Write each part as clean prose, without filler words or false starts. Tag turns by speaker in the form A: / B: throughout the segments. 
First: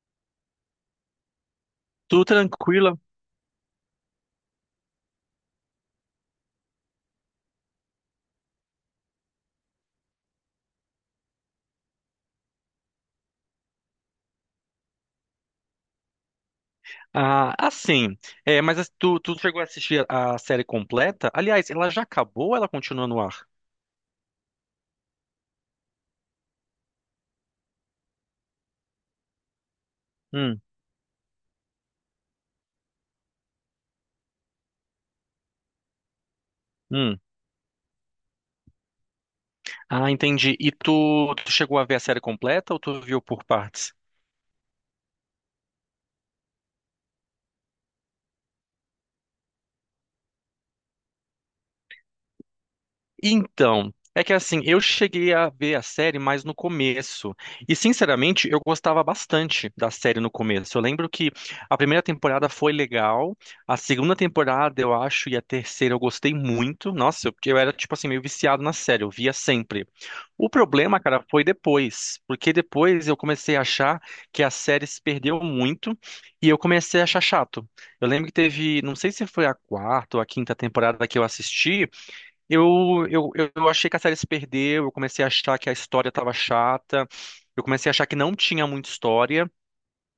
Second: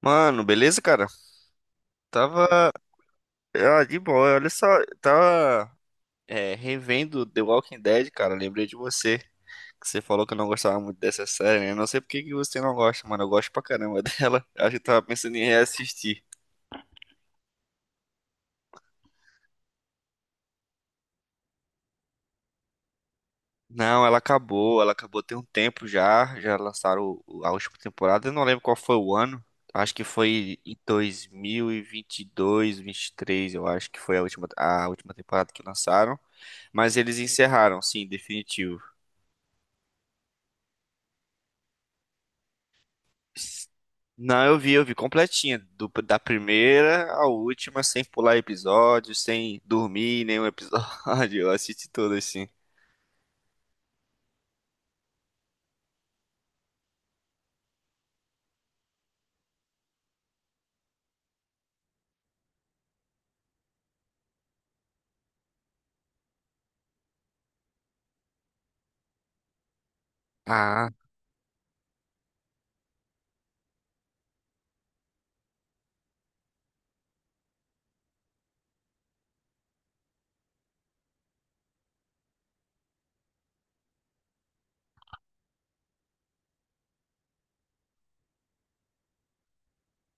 A: Mano, beleza, cara?
B: Tudo
A: Tava.
B: tranquila.
A: Ah, de boa, olha só. Tava revendo The Walking Dead, cara. Lembrei de você. Que você falou que eu não gostava muito dessa série, né? Eu não sei por que que você não gosta, mano. Eu gosto pra caramba dela. Acho que eu tava pensando em reassistir.
B: Ah, assim, mas tu chegou a assistir a série completa? Aliás, ela já acabou ou ela continua no ar?
A: Não, ela acabou. Ela acabou tem um tempo já. Já lançaram a última temporada. Eu não lembro qual foi o ano. Acho que foi
B: Hum,
A: em 2022, 23, eu acho que foi a última temporada que lançaram. Mas eles
B: hum.
A: encerraram, sim, definitivo.
B: Ah, entendi. E tu chegou a ver a série completa ou tu viu por partes?
A: Não, eu vi completinha, da primeira à última, sem pular episódio, sem dormir nenhum episódio, eu assisti tudo assim.
B: Então, é que assim, eu cheguei a ver a série mais no começo. E sinceramente, eu gostava bastante da série no começo. Eu lembro que a primeira temporada foi legal, a segunda temporada, eu acho, e a terceira eu gostei muito. Nossa, porque eu era tipo assim meio viciado na série, eu via sempre. O
A: Ah,
B: problema, cara, foi depois, porque depois eu comecei a achar que a série se perdeu muito e eu comecei a achar chato. Eu lembro que teve, não sei se foi a quarta ou a quinta temporada que eu assisti, eu achei que a série se perdeu, eu comecei a achar que a história estava chata, eu comecei a achar que não tinha muita história.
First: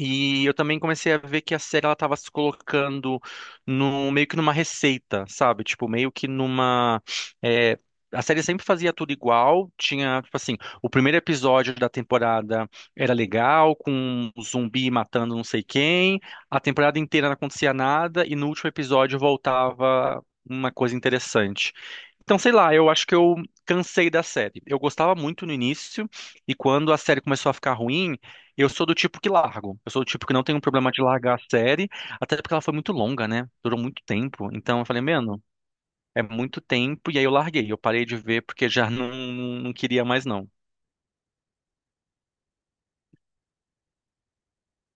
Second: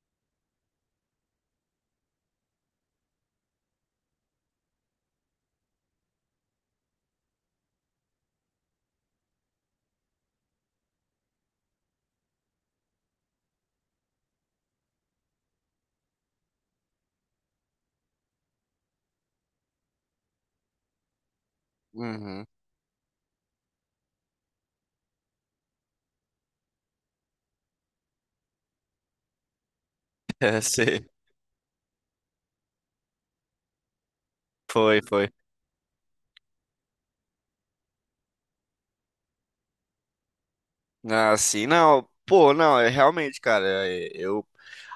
B: E eu também comecei a ver que a série ela tava se colocando no meio que numa receita, sabe? Tipo, meio que numa é, a série sempre fazia tudo igual, tinha, tipo assim, o primeiro episódio da temporada era legal, com um zumbi matando não sei quem, a temporada inteira não acontecia nada e no último episódio voltava uma coisa interessante. Então,
A: uhum.
B: sei lá, eu acho que eu cansei da série. Eu gostava muito no início e quando a série começou a ficar ruim, eu sou do tipo que largo. Eu sou do tipo que não tem um
A: É,
B: problema de
A: sei.
B: largar a série, até porque ela foi muito longa, né? Durou muito tempo. Então eu
A: Foi,
B: falei,
A: foi.
B: mano, é muito tempo. E aí eu larguei. Eu parei de ver porque já não queria mais, não.
A: Ah, sim, não. Pô, não, é realmente, cara, eu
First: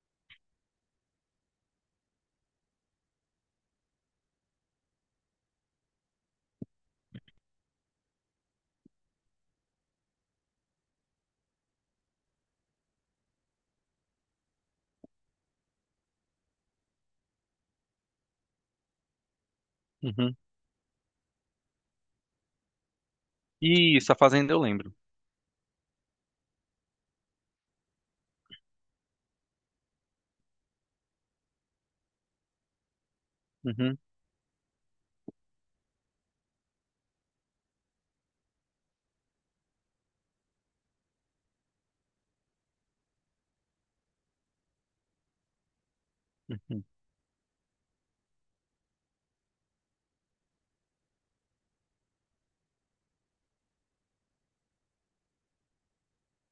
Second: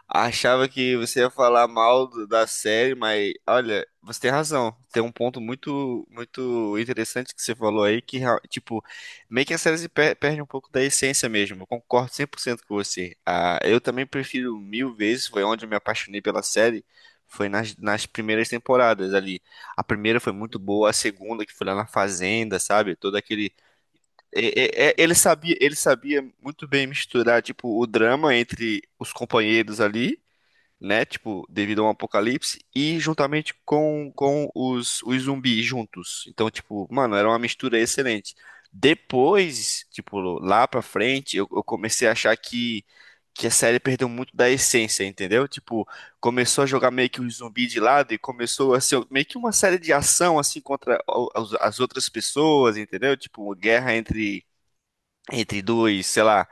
A: achava que você ia falar mal da série, mas olha, você tem razão. Tem um ponto muito muito interessante que você falou aí que tipo, meio que a série se per- perde um pouco da essência mesmo. Eu concordo 100% com você. Ah, eu também prefiro mil vezes, foi onde eu me apaixonei pela série. Foi nas primeiras temporadas ali. A primeira foi
B: Uhum.
A: muito boa, a segunda, que foi lá na Fazenda, sabe? Todo aquele
B: Isso, a Fazenda eu lembro.
A: ele sabia muito bem misturar, tipo, o drama entre os companheiros ali, né? Tipo, devido a um apocalipse, e juntamente
B: Uhum,
A: com, os zumbis juntos. Então, tipo, mano, era uma mistura excelente. Depois, tipo, lá pra frente, eu comecei a achar que a série perdeu muito da essência, entendeu? Tipo, começou a
B: uhum,
A: jogar meio que os zumbis de lado e começou a ser meio que uma série de ação, assim, contra as outras pessoas, entendeu? Tipo, uma guerra entre dois, sei lá,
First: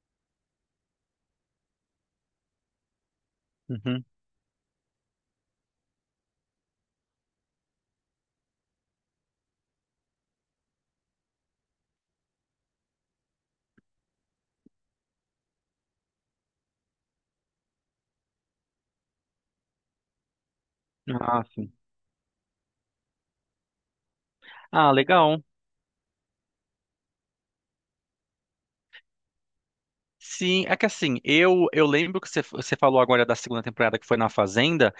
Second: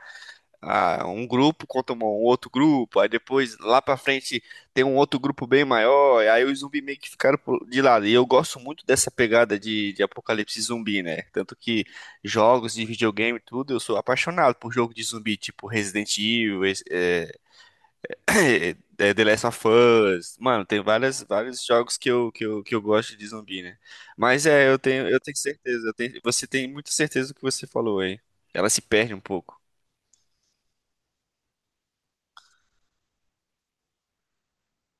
A: ah, um grupo contra um outro grupo, aí depois lá pra
B: uhum.
A: frente tem um outro grupo bem maior, e aí os zumbis meio que ficaram de lado. E eu gosto muito dessa pegada de apocalipse zumbi, né? Tanto que jogos de videogame e tudo, eu sou apaixonado por jogo de zumbi, tipo Resident Evil, The Last of Us. Mano, tem várias,
B: Ah,
A: vários
B: sim.
A: jogos que eu gosto de zumbi, né? Mas é,
B: Ah,
A: eu tenho
B: legal.
A: certeza, você tem muita certeza do que você falou aí. Ela se perde um pouco.
B: Sim, é que assim, eu lembro que você falou agora da segunda temporada que foi na Fazenda,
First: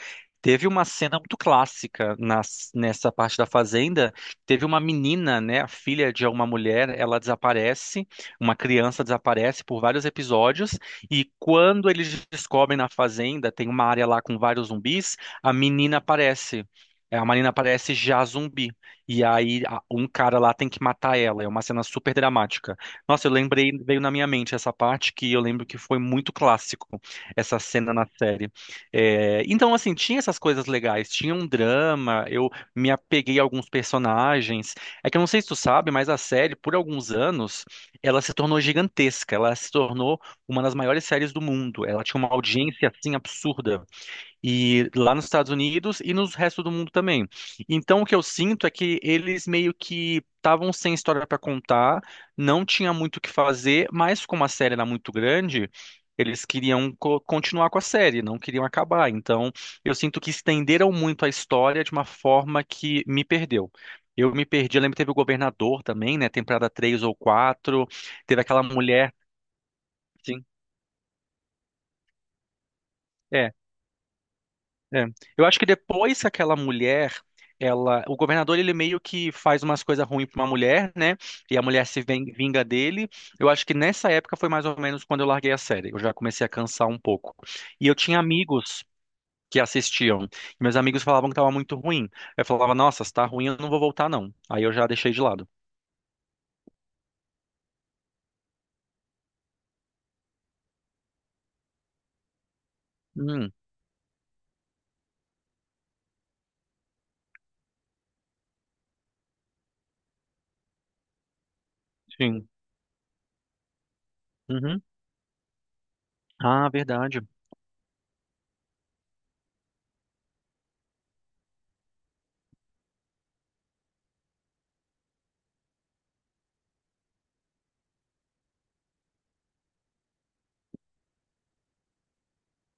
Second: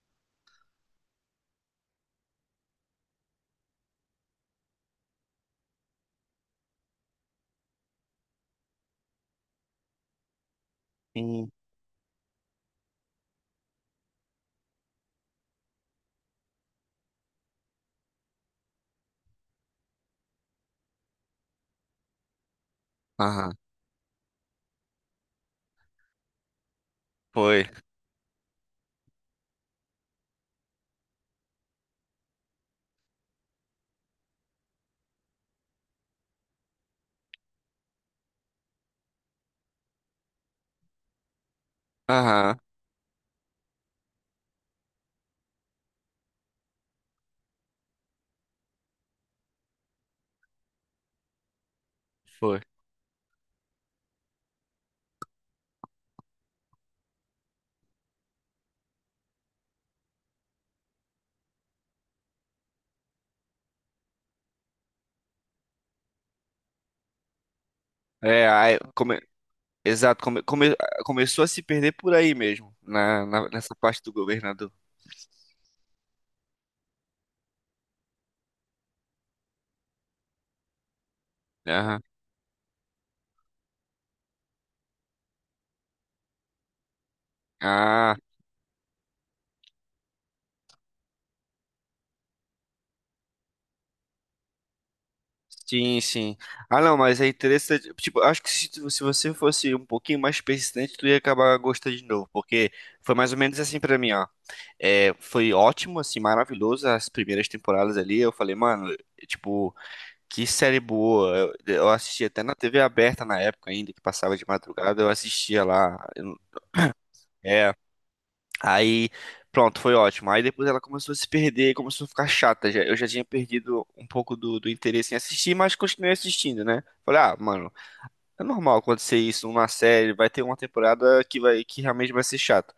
B: teve uma cena muito clássica nessa parte da Fazenda, teve uma menina, né, a filha de uma mulher, ela desaparece, uma criança desaparece por vários episódios, e
A: Sim.
B: quando eles descobrem na Fazenda, tem uma área lá com vários zumbis, a menina aparece. É, a menina aparece já zumbi. E aí um cara lá tem que matar ela. É uma cena super dramática. Nossa, eu
A: Aham,
B: lembrei, veio na minha mente essa parte que eu lembro que foi muito clássico, essa
A: foi.
B: cena na série. É, então, assim, tinha essas coisas legais, tinha um drama, eu me apeguei a alguns personagens. É que eu não sei se tu sabe, mas a série, por alguns anos, ela se tornou gigantesca, ela se tornou uma das maiores séries do mundo. Ela tinha uma
A: Aham,
B: audiência, assim, absurda. E lá nos Estados Unidos e no resto do mundo também. Então, o que eu sinto é que eles meio que estavam sem história para contar,
A: foi.
B: não tinha muito o que fazer, mas como a série era muito grande, eles queriam continuar com a série, não queriam acabar. Então, eu sinto que estenderam muito a história de uma forma que me perdeu. Eu me perdi, eu lembro que teve o Governador também, né? Temporada 3 ou 4 teve
A: É,
B: aquela
A: aí,
B: mulher.
A: exato,
B: Sim.
A: começou a se perder por aí mesmo,
B: é,
A: nessa parte do governador.
B: É. Eu acho que depois que aquela mulher, ela, o governador ele meio que faz umas coisas ruins pra uma mulher, né? E a mulher se
A: Aham.
B: vinga dele. Eu acho que nessa época foi mais ou menos quando eu larguei a série. Eu já comecei a cansar um pouco. E eu
A: Ah,
B: tinha amigos que assistiam. E meus amigos falavam que tava muito ruim. Eu falava, nossa, se tá ruim, eu não vou voltar não. Aí eu já deixei de lado.
A: sim, sim. Ah, não, mas é interessante. Tipo, acho que se, se você fosse um pouquinho mais persistente, tu ia acabar gostando de novo, porque foi mais ou
B: Hum,
A: menos assim pra mim, ó. É, foi ótimo, assim, maravilhoso as primeiras temporadas ali. Eu falei, mano, tipo. Que série boa. Eu assisti até
B: sim.
A: na TV aberta na época ainda, que passava de
B: Uhum.
A: madrugada, eu assistia lá. Eu-
B: Ah, verdade.
A: É. Aí, pronto, foi ótimo. Aí depois ela começou a se perder, começou a ficar chata. Já, eu já tinha perdido um pouco do interesse em assistir, mas continuei assistindo, né? Falei, ah, mano, é normal acontecer isso numa série, vai ter uma temporada que realmente vai ser chata.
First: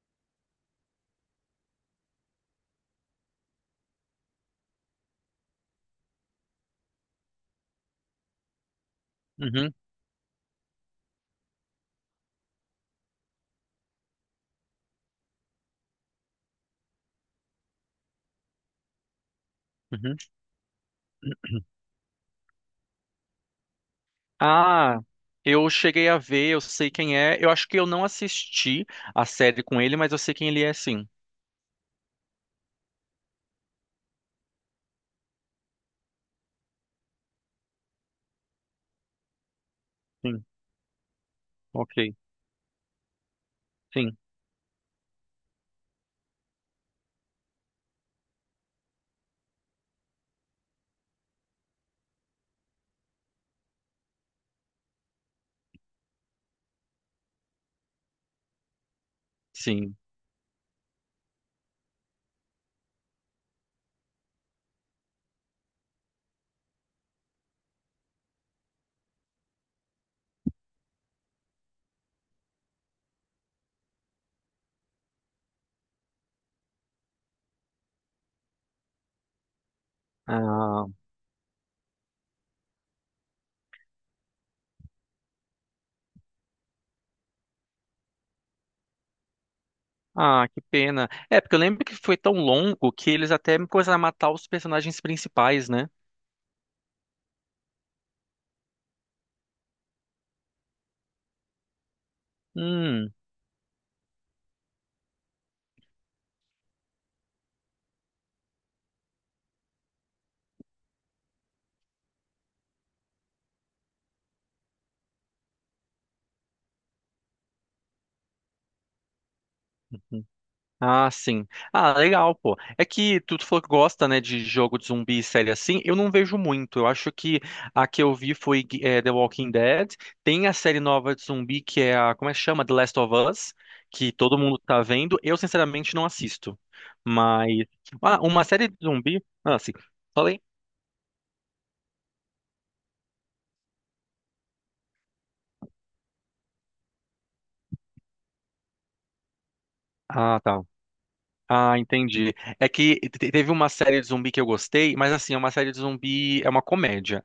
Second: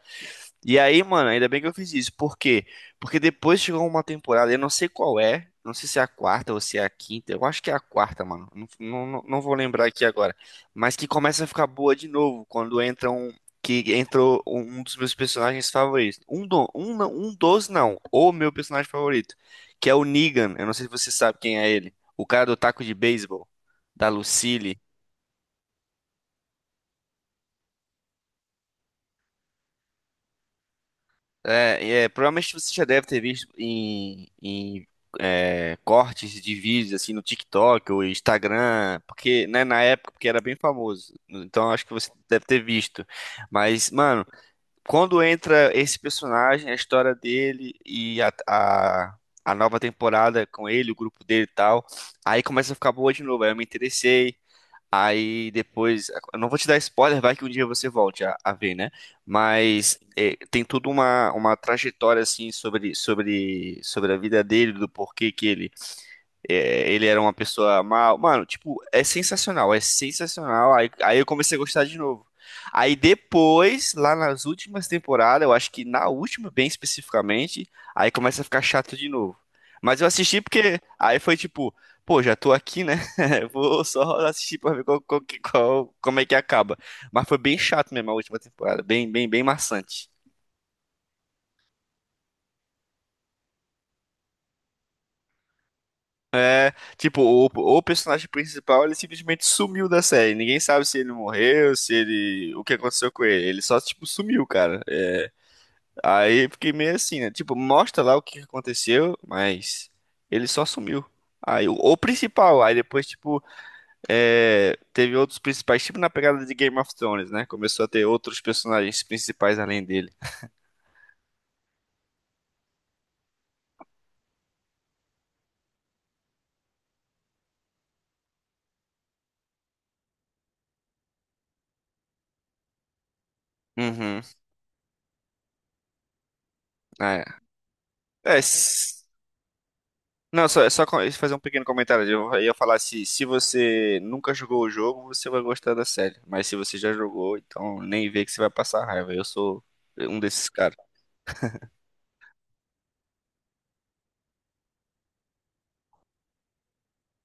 A: E aí, mano, ainda bem que eu fiz isso. Por quê? Porque depois chegou uma temporada, eu não sei qual é, não sei se é a quarta ou se é a quinta, eu acho que é a quarta, mano. Não, não, não vou
B: Uhum,
A: lembrar aqui agora. Mas que começa a ficar boa de novo quando entra um. Que entrou um dos meus personagens favoritos. Um, do, um, não- um dos, não. O meu personagem favorito. Que é o
B: uhum.
A: Negan. Eu não sei se você sabe quem é ele. O cara do taco de beisebol. Da Lucille.
B: Ah, eu cheguei a ver, eu sei quem é. Eu acho que eu não assisti a série com ele, mas eu sei quem ele é, sim.
A: É, é, provavelmente você já deve ter visto cortes de vídeos assim no TikTok ou Instagram, porque né, na época porque era
B: Sim,
A: bem famoso. Então acho que você
B: ok.
A: deve ter visto. Mas,
B: Sim,
A: mano, quando entra esse personagem, a história dele a nova temporada com ele, o grupo dele e tal, aí começa a ficar boa de novo. Aí eu me interessei. Aí depois, eu não vou te dar spoiler, vai que um dia você volte a ver, né?
B: sim.
A: Mas é, tem toda uma trajetória assim sobre a vida dele, do porquê que ele é, ele era uma pessoa mal. Mano, tipo, é sensacional, é sensacional. Aí eu comecei a gostar de novo. Aí depois, lá nas últimas temporadas, eu acho que na última, bem especificamente, aí começa a ficar chato de novo. Mas eu assisti porque
B: Ah,
A: aí foi tipo, pô, já tô aqui, né? Vou só assistir pra ver como é que acaba. Mas foi bem chato mesmo a última temporada, bem, bem, bem maçante.
B: ah, que pena. É, porque eu lembro que foi tão longo que eles até me coisa matar os personagens principais, né?
A: Tipo, o personagem principal, ele simplesmente sumiu da série. Ninguém sabe se ele morreu, se ele... O que aconteceu
B: Hum.
A: com ele. Ele só, tipo, sumiu, cara. É, aí eu fiquei meio assim, né? Tipo, mostra lá o que aconteceu, mas ele só sumiu. Aí, o principal, aí depois, tipo, é, teve outros principais, tipo na pegada de Game of Thrones, né? Começou a ter outros personagens principais além dele.
B: Ah, sim. Ah, legal, pô. É que tu falou que gosta, né, de jogo de zumbi e série assim. Eu não vejo muito. Eu acho que a que eu vi foi The Walking Dead. Tem a série nova de zumbi que é a, como é que chama? The Last of Us, que
A: Uhum.
B: todo mundo tá vendo. Eu, sinceramente, não assisto.
A: É.
B: Mas
A: É,
B: uma série de
A: s-
B: zumbi. Ah, sim. Falei.
A: Não, fazer um pequeno comentário. Eu ia falar se, se você nunca jogou o jogo, você vai gostar da série. Mas se você já jogou, então nem vê que você vai passar raiva. Eu sou um
B: Ah,
A: desses
B: tá.
A: caras.
B: Ah, entendi. É que teve uma série de zumbi que eu gostei, mas assim, é uma série de zumbi, é uma comédia.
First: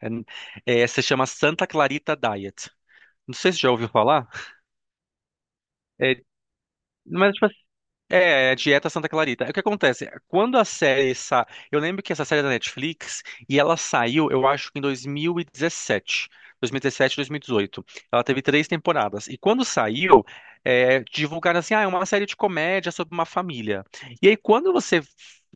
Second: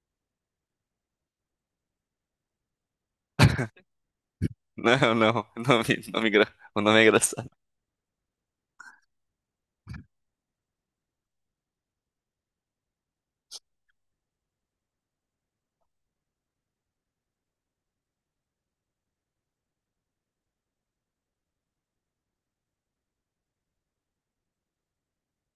B: É, se chama Santa Clarita Diet. Não sei se já ouviu falar.
A: Não, não, o nome,
B: É,
A: nome, o nome é
B: mas, tipo
A: engraçado.
B: é, Dieta Santa Clarita. É. O que acontece? Quando a série sa... Eu lembro que essa série é da Netflix e ela saiu, eu acho que em dois dois dois mil mil e mil e dezoito. Ela teve três temporadas. E quando saiu, divulgaram assim, ah, é uma série de comédia sobre uma família. E aí, quando você...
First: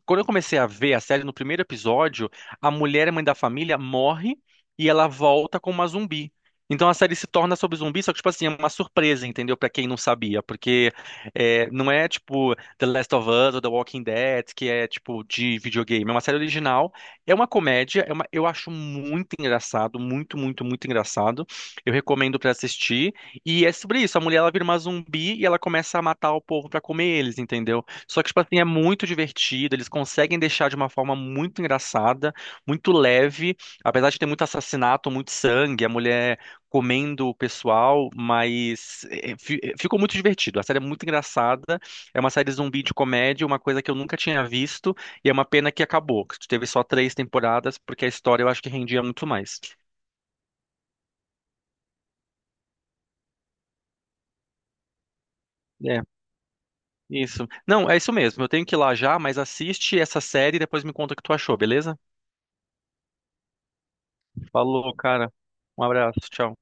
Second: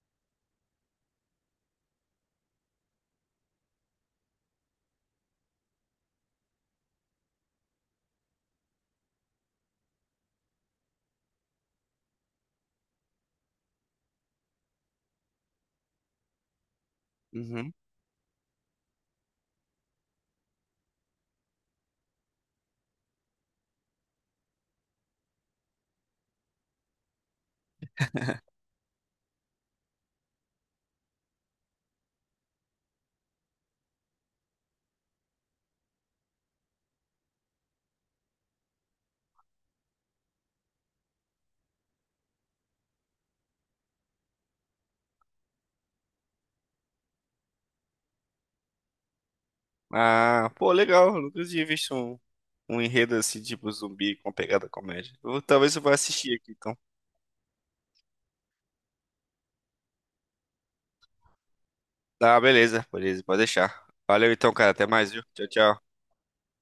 B: Quando eu comecei a ver a série, no primeiro episódio, a mulher, mãe da família, morre e ela volta como uma zumbi. Então a série se torna sobre zumbi, só que, tipo assim, é uma surpresa, entendeu? Pra quem não sabia, porque não é tipo The Last of Us ou The Walking Dead, que é tipo de videogame. É uma série original, é uma
A: Uhum.
B: comédia, eu acho muito engraçado, muito engraçado. Eu recomendo pra assistir. E é sobre isso, a mulher ela vira uma zumbi e ela começa a matar o povo pra comer eles, entendeu? Só que tipo assim, é muito divertido, eles conseguem deixar de uma forma muito engraçada, muito leve, apesar de ter muito assassinato, muito sangue, a mulher comendo o pessoal, mas ficou muito divertido. A série é muito engraçada, é uma série zumbi de comédia, uma coisa que eu nunca tinha visto, e é uma pena que acabou, que teve só três temporadas, porque a história eu acho que rendia muito mais.
A: Ah, pô, legal. Eu nunca tinha visto um enredo assim, tipo zumbi com pegada comédia. Eu- talvez eu vá
B: É,
A: assistir aqui, então.
B: isso. Não, é isso mesmo, eu tenho que ir lá já, mas assiste essa série e depois me conta o que tu achou, beleza?
A: Tá, beleza, beleza, pode deixar. Valeu então, cara. Até
B: Falou,
A: mais, viu?
B: cara.
A: Tchau, tchau.
B: Um abraço, tchau.